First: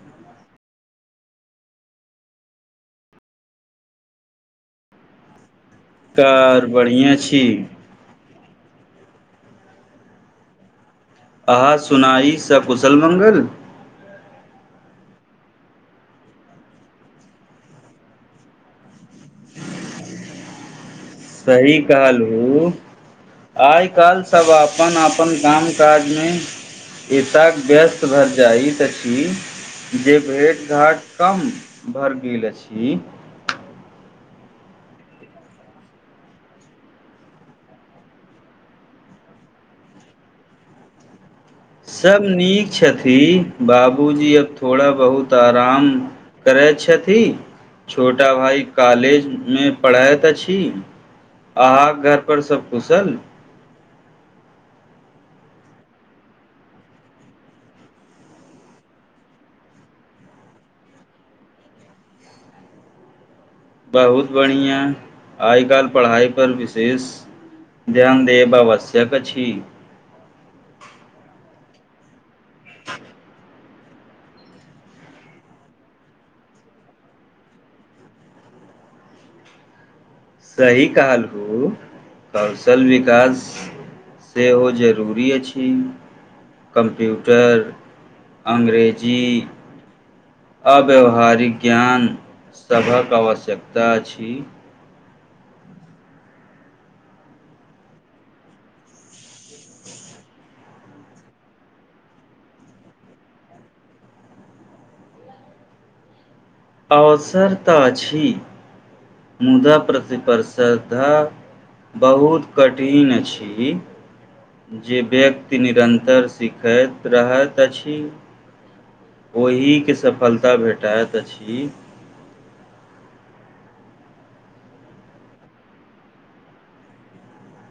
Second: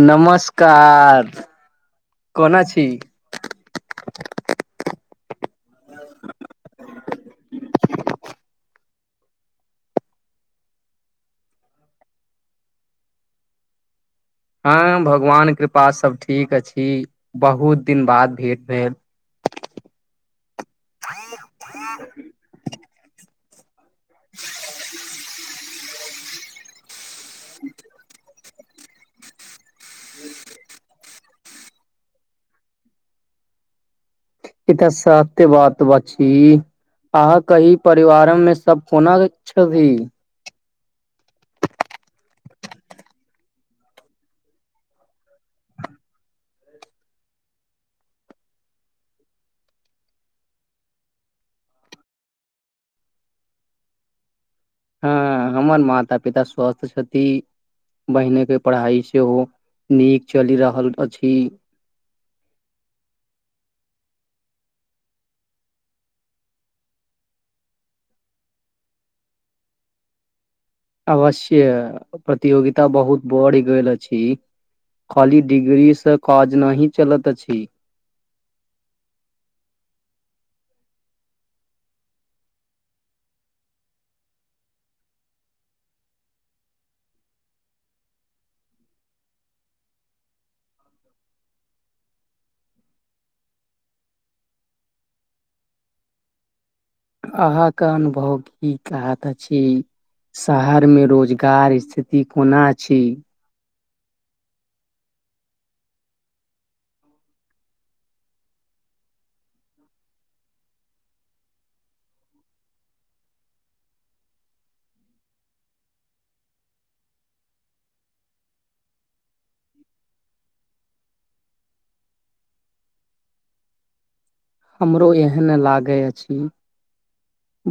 नमस्कार कोना छी कार बढ़िआं छी अहा सुोनाइ सब कुशल मंगल हँ भगवान कृपा सभ ठीक अछि बहुत दिन बाद भेट भेल [inaudible] सही कहल हू आइ काल सब अपन अपन काम काजमे एताक व्यस्त भऽ जाइत अछि जे भेट घाट कम भर गेल अछि ई तऽ सत्य वात बा छी अहाँ की परिवार मे सब कोना छथि सभ नीक छथि बाबूजी अब थोड़ा बहुत आराम करैत छथि छोटा भाइ कॉलेजमे पढ़ैत अछि अहाँ घरपर सभ कुशल हँ हमर माता पिता स्वस्थ छथिथी बहिनेके पढ़ाइ सेहो नीक चलि रहल अछि [inaudible] बहुत बढ़िआँ आइ काल्हि पढ़ाइपर विशेष ध्यान देब आवश्यक अछि अवश्य प्रतियोगिता बहुत बढ़ि गेल अछि खाली डिग्रीसँ काज नहि चलत अछि [inaudible] सही कहलहू कौशल विकास सेहो जरूरी अछि कम्प्यूटर अंग्रेजी अव्याववहारिक ज्ञान सभक आवश्यकता अछि अहाँके अनुभव की कहत अछि शहरमे रोजगार स्थिति कोना अछि अवसर तऽ अछि मुदा प्रति प्रतिस्पर्धा बहुत कठिन अछि जे व्यक्ति निरन्तर सीखैत रहैत अछि ओहि के सफलता भेटाइत अछि हमरो एहन लागै अछि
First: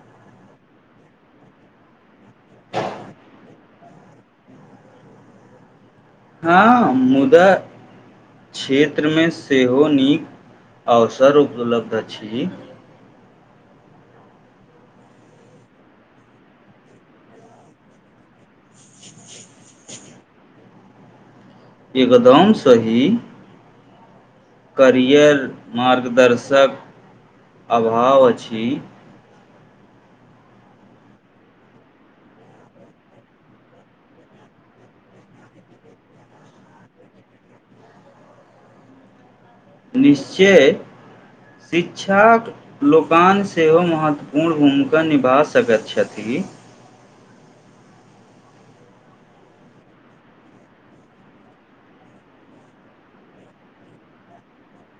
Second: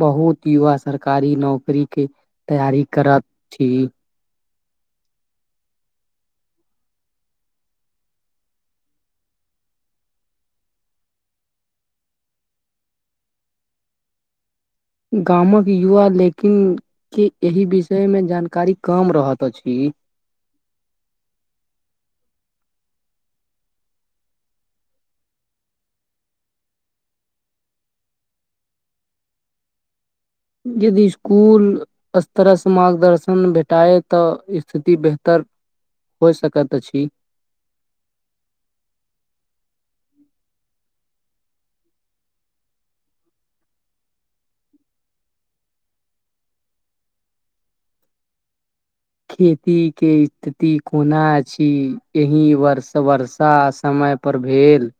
बहुत युवा सरकारी नौकरी के तैयारी करत अछि [inaudible] हँ मुदा क्षेत्रमे सेहो नीक अवसर उपलब्ध अछि गामक युवा लेकिन के एहि विषय मे जानकारी कम रहैत अछि [inaudible] एकदम सही करियर मार्गदर्शक अभाव अछि यदि स्कुल स्तरसँ मार्गदर्शन भेटाए तऽ स्थिति बेहतर हो सकैत अछि निश्चय शिक्षाक लोकान सेहो महत्वपूर्ण भूमिका निभा सकैत छथि की खेतीके स्थिति कोना अछि एहि व वर्षा समय पर भेल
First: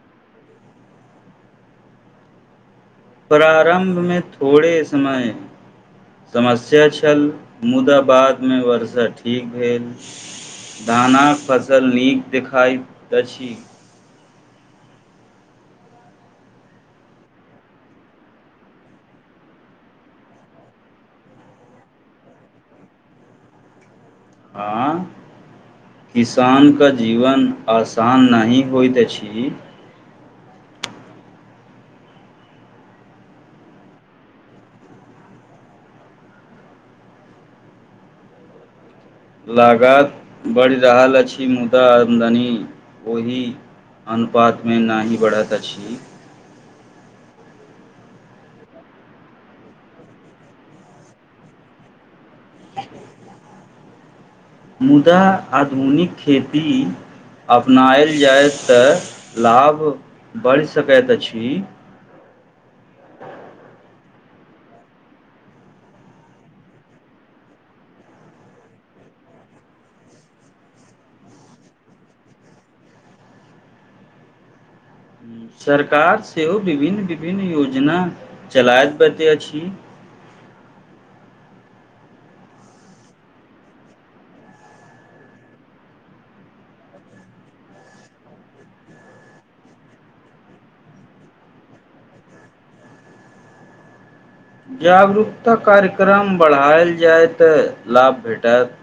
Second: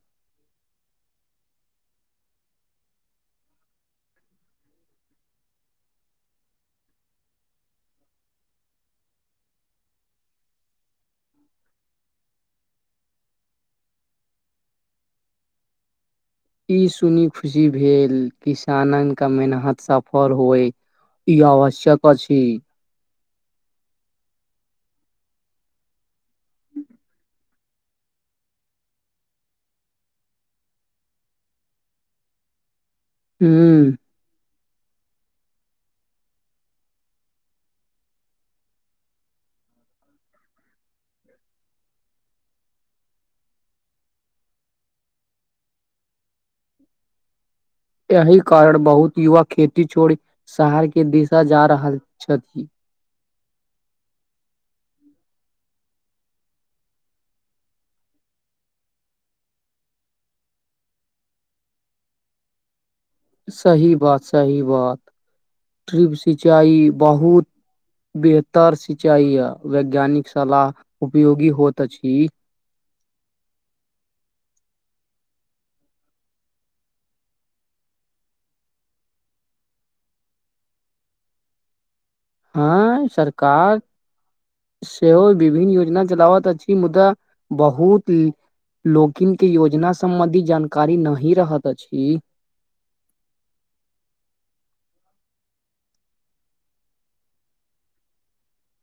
प्रारंभ मे थोड़े समय समस्या छल मुदा बादमे वर्षा ठीक भेल धानाक फसल नीक देखाइत अछि ई सुनी खुशी भेल किसाननका मेनहत सफल होय ई आवश्यक अछि आंय किसानके जीवन आसान नहि होइत अछि हूँ लागात बढ़ि रहल अछि मुदा आमदनी ओहि अनुपातमे नहि बढ़ैत अछि एहि कारण बहुत युवा खेती छोड़ी शहर के दिशा जा रहल छथि मुदा आधुनिक खेती अपनायल जाय तऽ लाभ बढ़ि सकैत अछि सही बात सही बात सीब सिचाई बहुत बेहतर सिंचाइ आ वैज्ञानिक सलाह उपयोगी होइत अछि [inaudible] सरकार सेहो विभिन्न विभिन्न योजना चलाय पते अछि [inaudible] हँ सरकार सेहो विभिन्न योजना चलावत अछि मुदा बहुत ल लोकिनके योजना सम्बन्धी जानकारी नहि रहत अछि [inaudible] जागरूकता कार्यक्रम बढ़ायल जाय तऽ लाभ भेटत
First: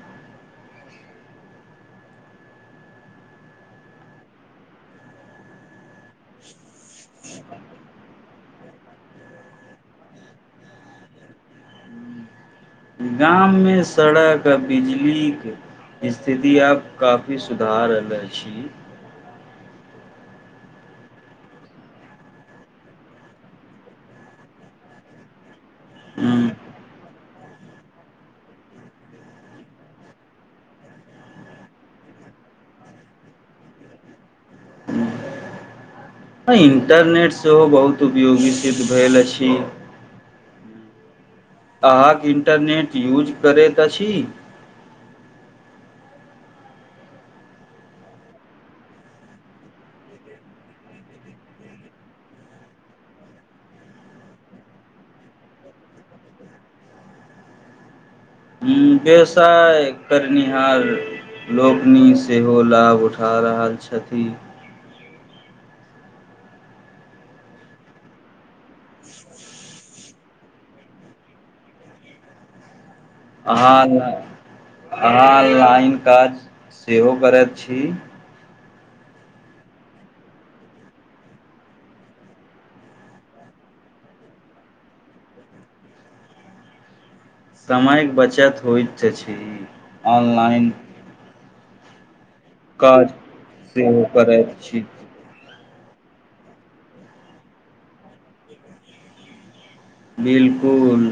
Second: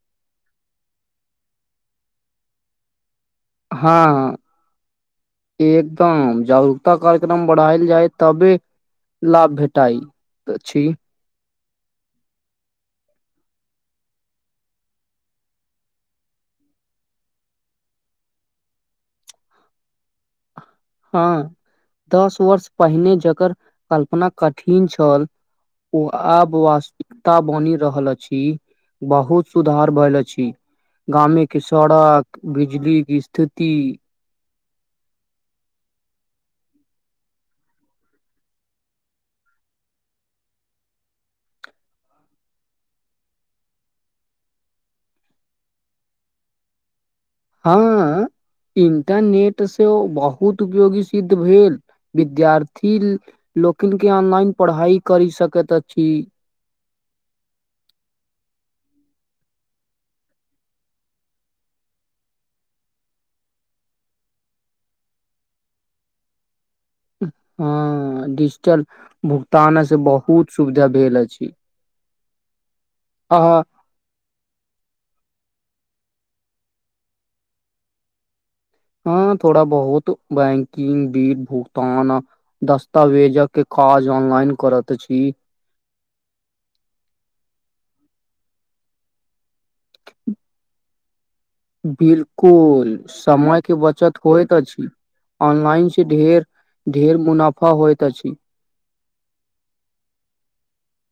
हँ एकदम जागरूकता कार्यक्रम बढ़ायल जाय तबे लाभ भेटाइ अछि गाममे सड़क आ बिजलीक स्थिति आब काफी सुधार रहल अछि हँ दस वर्ष पहिने जकर कल्पना कठिन छल ओ हूँ आब वास्त ता बनि रहल अछि बहुत सुधार भेल अछि गामे के सड़क बिजली कि स्थिति इंटरनेट सेहो बहुत उपयोगी सिद्ध भेल अछि अहाँक इंटरनेट यूज करैत अछि हँ इंटरनेट से बहुत उपयोगी सिद्ध भेल विद्यार्थी लोकनि के ऑनलाइन पढ़ाइ करि सकैत अछि [inaudible] ह्म व्यवसाय करनिहार लोकनि सेहो लाभ उठा रहल छथि हँ डिजिटल भुगतान से बहु बहुत सुविधा भेल अछि अहाँ हाँ हाँ लाइन काज सेहो करैत छी हँ थोड़ा बहुत बैंकिंग बिल भुगतान दस्तावेजक काज ऑनलाइन करत अछी समयके बचत होइत त छी ऑनलाइन बिलकुल काज समय के सेहो बचत करैत होइत छी अछि ओन पानिसे ढेर ढेर मुनाफा होइत अछि बिलकुल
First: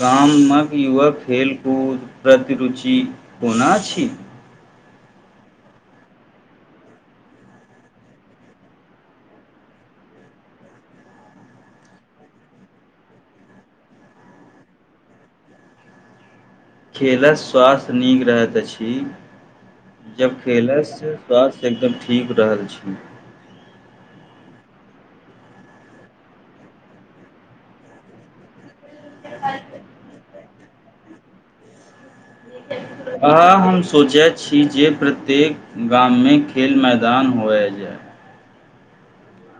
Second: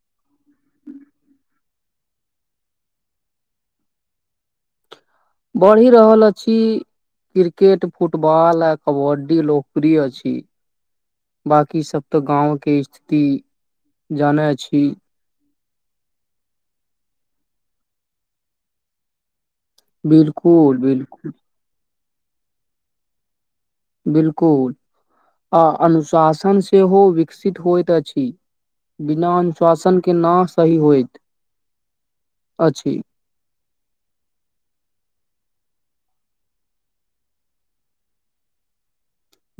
गामक युवक खेलकूद प्रति रुचि कोना अछि बढ़ि रहल अछि क्रिकेट फुटबल आ कबड्डी लोकोकप्रिय अछि बाँकीसभ तऽ गांवके स्थिति जानै छी खेलअस स्वास्थ्य नीक रहैत अछि जब बिलकुल खेलयसँ बिलकुल स्वास्थ्य एकदम ठीक रहल छै बिलकुल आ अनुशासन सेहो विकसित होइत अछि बिना अनुशाशनके न सही होइत अछि ह हम सोचै छी जे प्र प्रत्येक गाममे खेल मैदान होए जाय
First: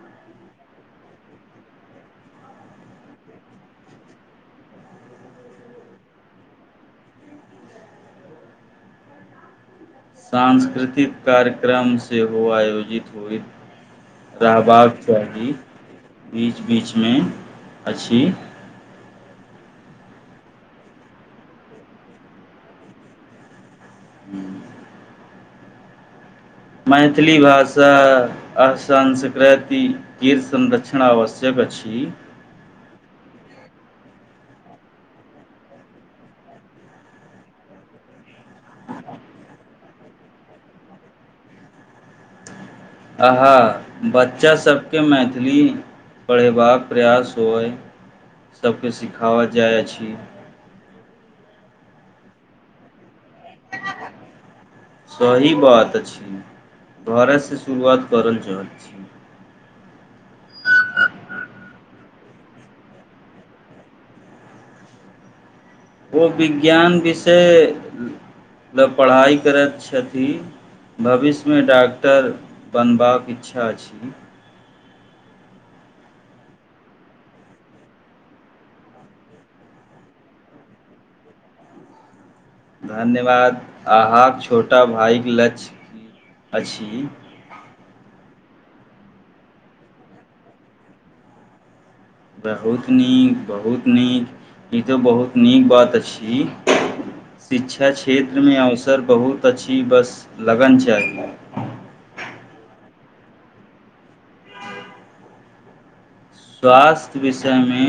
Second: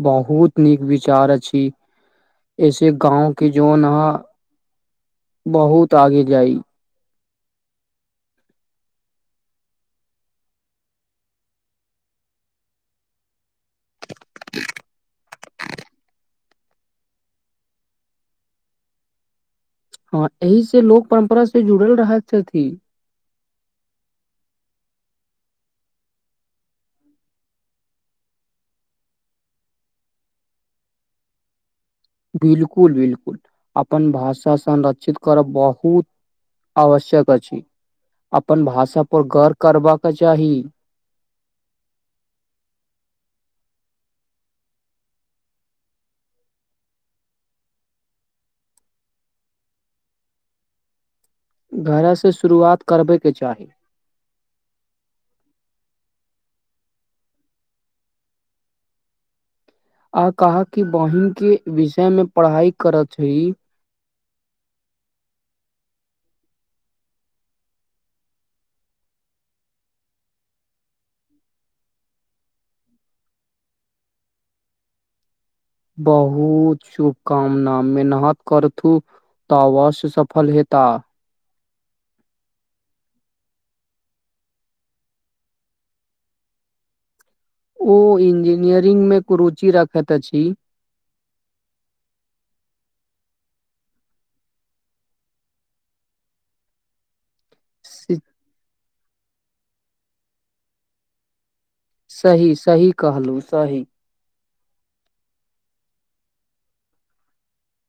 बहुत नीक विचार अछि। ऐसे गाँव के जो नह बहुत आगे जाइ। सांस्कृतिक कार्यक्रम सेहो आयोजित होय। राहबाक चाहि। बीच बीचमे अछि हँ एहिसँ लोक परम्परा से जुड़ल रहत छथि ह् [inaudible] मैथिली भाषा आ संस्कृति केर संरक्षण आवश्यक अछि बिलकुल बिलकुल अपन भाषा संरक्षित करब बहुत आवश्यक अछि अपन भाषा पर गौर करबाक चाही अहा बच्चासभके मैथिली पढ़यबाक प्रयास होइ सभकेँ सिखावल जाइ अछि घरे से शुरुआत करबै सही बात अछि घरेसँ शुरुआत करल चाहैत छी आ कह कि बहिन के विषय मे पढ़ाई करत छै ओ विज्ञान विषय ल पढ़ाइ करैत छथि भविष्यमे डाक्टर बनबाक इच्छा छी बहुत शुभकामना मेनहत करथू। तऽ अवश्य सफल हेता। धन्यवाद अहाँक छोटा भायक लक्ष्य की अछि। ओ इंजीनियरिंगमे कुरुचि रखैत अछि। बहुत नीक बहुत नीक ई तऽ बहुत नीक बात अछि। [inaudible] शिक्षा सि- क्षेत्रमे अवसर बहुत अछि बस लगन चाही। सही सही कहलु सही। स्वास्थ्य विषयमे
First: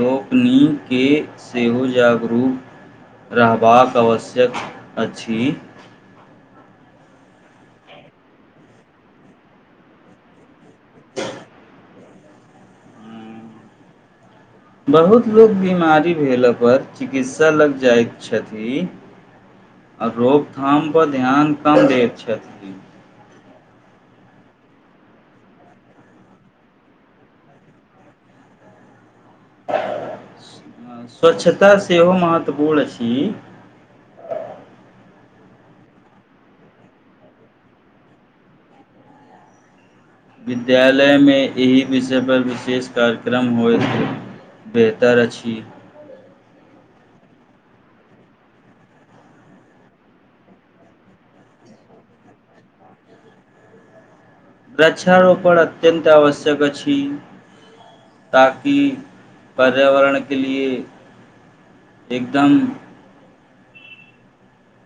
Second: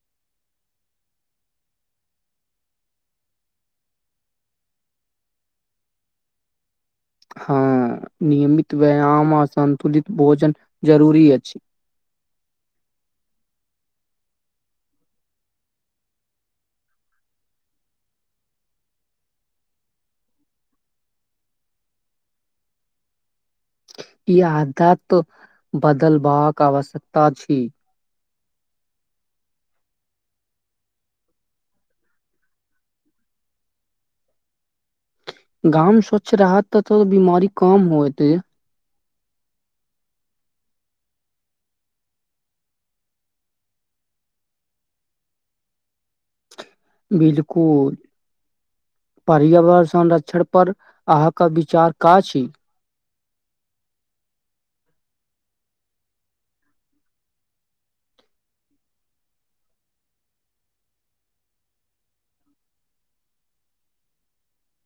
लोकनिकेँ सेहो जागरूक रहबाक आवश्यक अछि। हँ नियमित व्यायाम आ संन्तुलित भोजन जरूरी अछि। बहुत लोक बीमारी भेलापर चिकित्सा लग जाइत छथि। आ रोकथामपर ध्यान कम दैत छथिन। ई आदत बदलबाक आवश्यकता अछि। [inaudible] स्वच्छता सेहो महत्वपूर्ण अछि। गाम स्वच्छ रहत तो बीमारी कम होतै। विद्यालयमे एहि विषय पर विशेष कार्यक्रम होइत अछि। बेहतर अछि। बिलकुल पर्यावरण संरक्षण पर अहाँके विचार का छी? वृक्षारोपण अत्यंत आवश्यक अछि। ताकि पर्यावरणके लिए एकदम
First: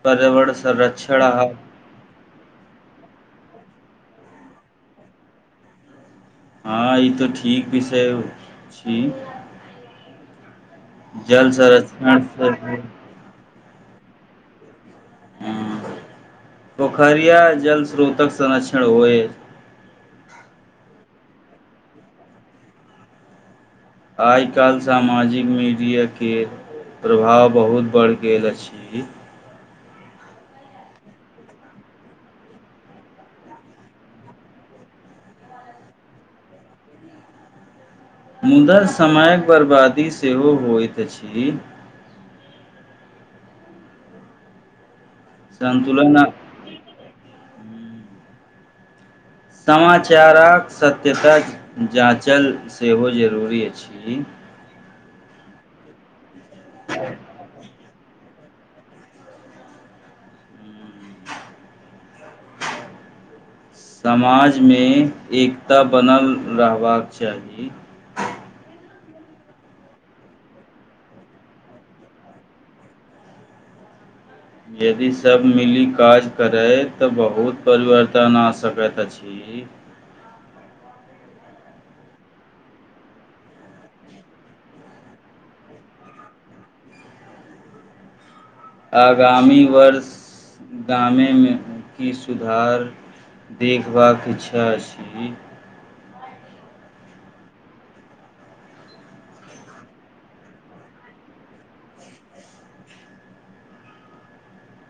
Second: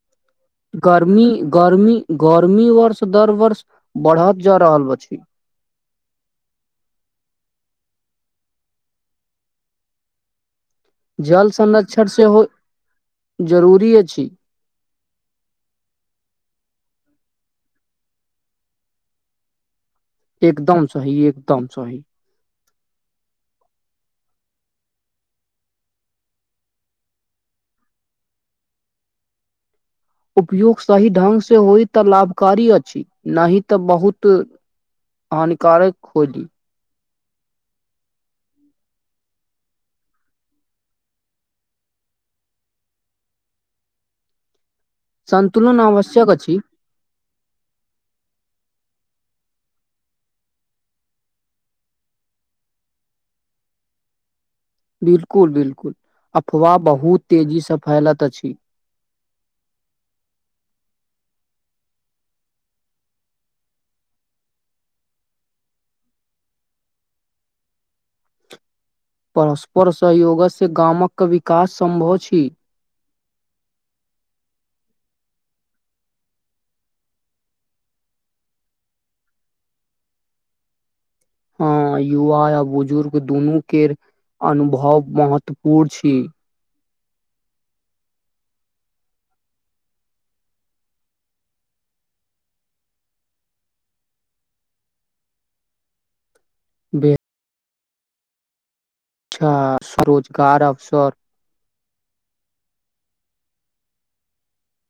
पर्यावरण संरक्षण गर्मी अहाँ गर्मी गर्मी वर्ष दर वर्ष बढ़त जा रहल अछि। हँ ई तऽ ठीक विषय छी। जल संरक्षण सेहो जरूरी अछि। पोखरिया जल स्रोतक संरक्षण होय एकदम सही एकदम सही आइ काल सामाजिक मीडिया के प्रभाव बहुत बढ़ गेल अछि उपयोग सही ढ्ंग से होइ तऽ लाभकारी अछि, नहि तऽ बहुत हानिकारक खोजी मुदा समयक बर्बादी सेहो होइत अछि। सन्तुलन संन्तुलन आ आवश्यक अछि। समाचारक सत्यताक जाँचल सेहो जरूरी अछि। बिलकुल बिलकुल अफवाह बहुत तेजी से फैलत अछि। [unintelligible] समाजमे एकता बनल रहबाक चाही। परस्पर सहयोगसँ गामक विकास सम्भव छी। यदि सब मिली काज करै तऽ बहुत परिवर्तन आ सकैत अछि। एक हँ युवा आ बुजुर्ग दुनू के अनुभव महत्वपूर्ण छी। आगामी वर्ष गामेमे की सुधार देखबाक इच्छा छी। बे अच्छा स्वरोजगार अवसर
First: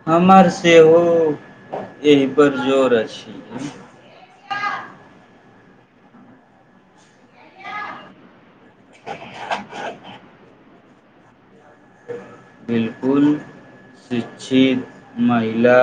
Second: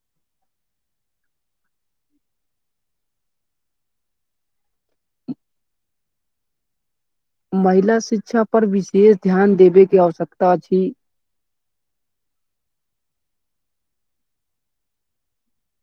हमर सेहो एहिपर जोर अछि [inaudible] महिला शिक्षा पर विशेष ध्यान देबेके आवश्यकता अछि बिलकुल शिक्षित महिला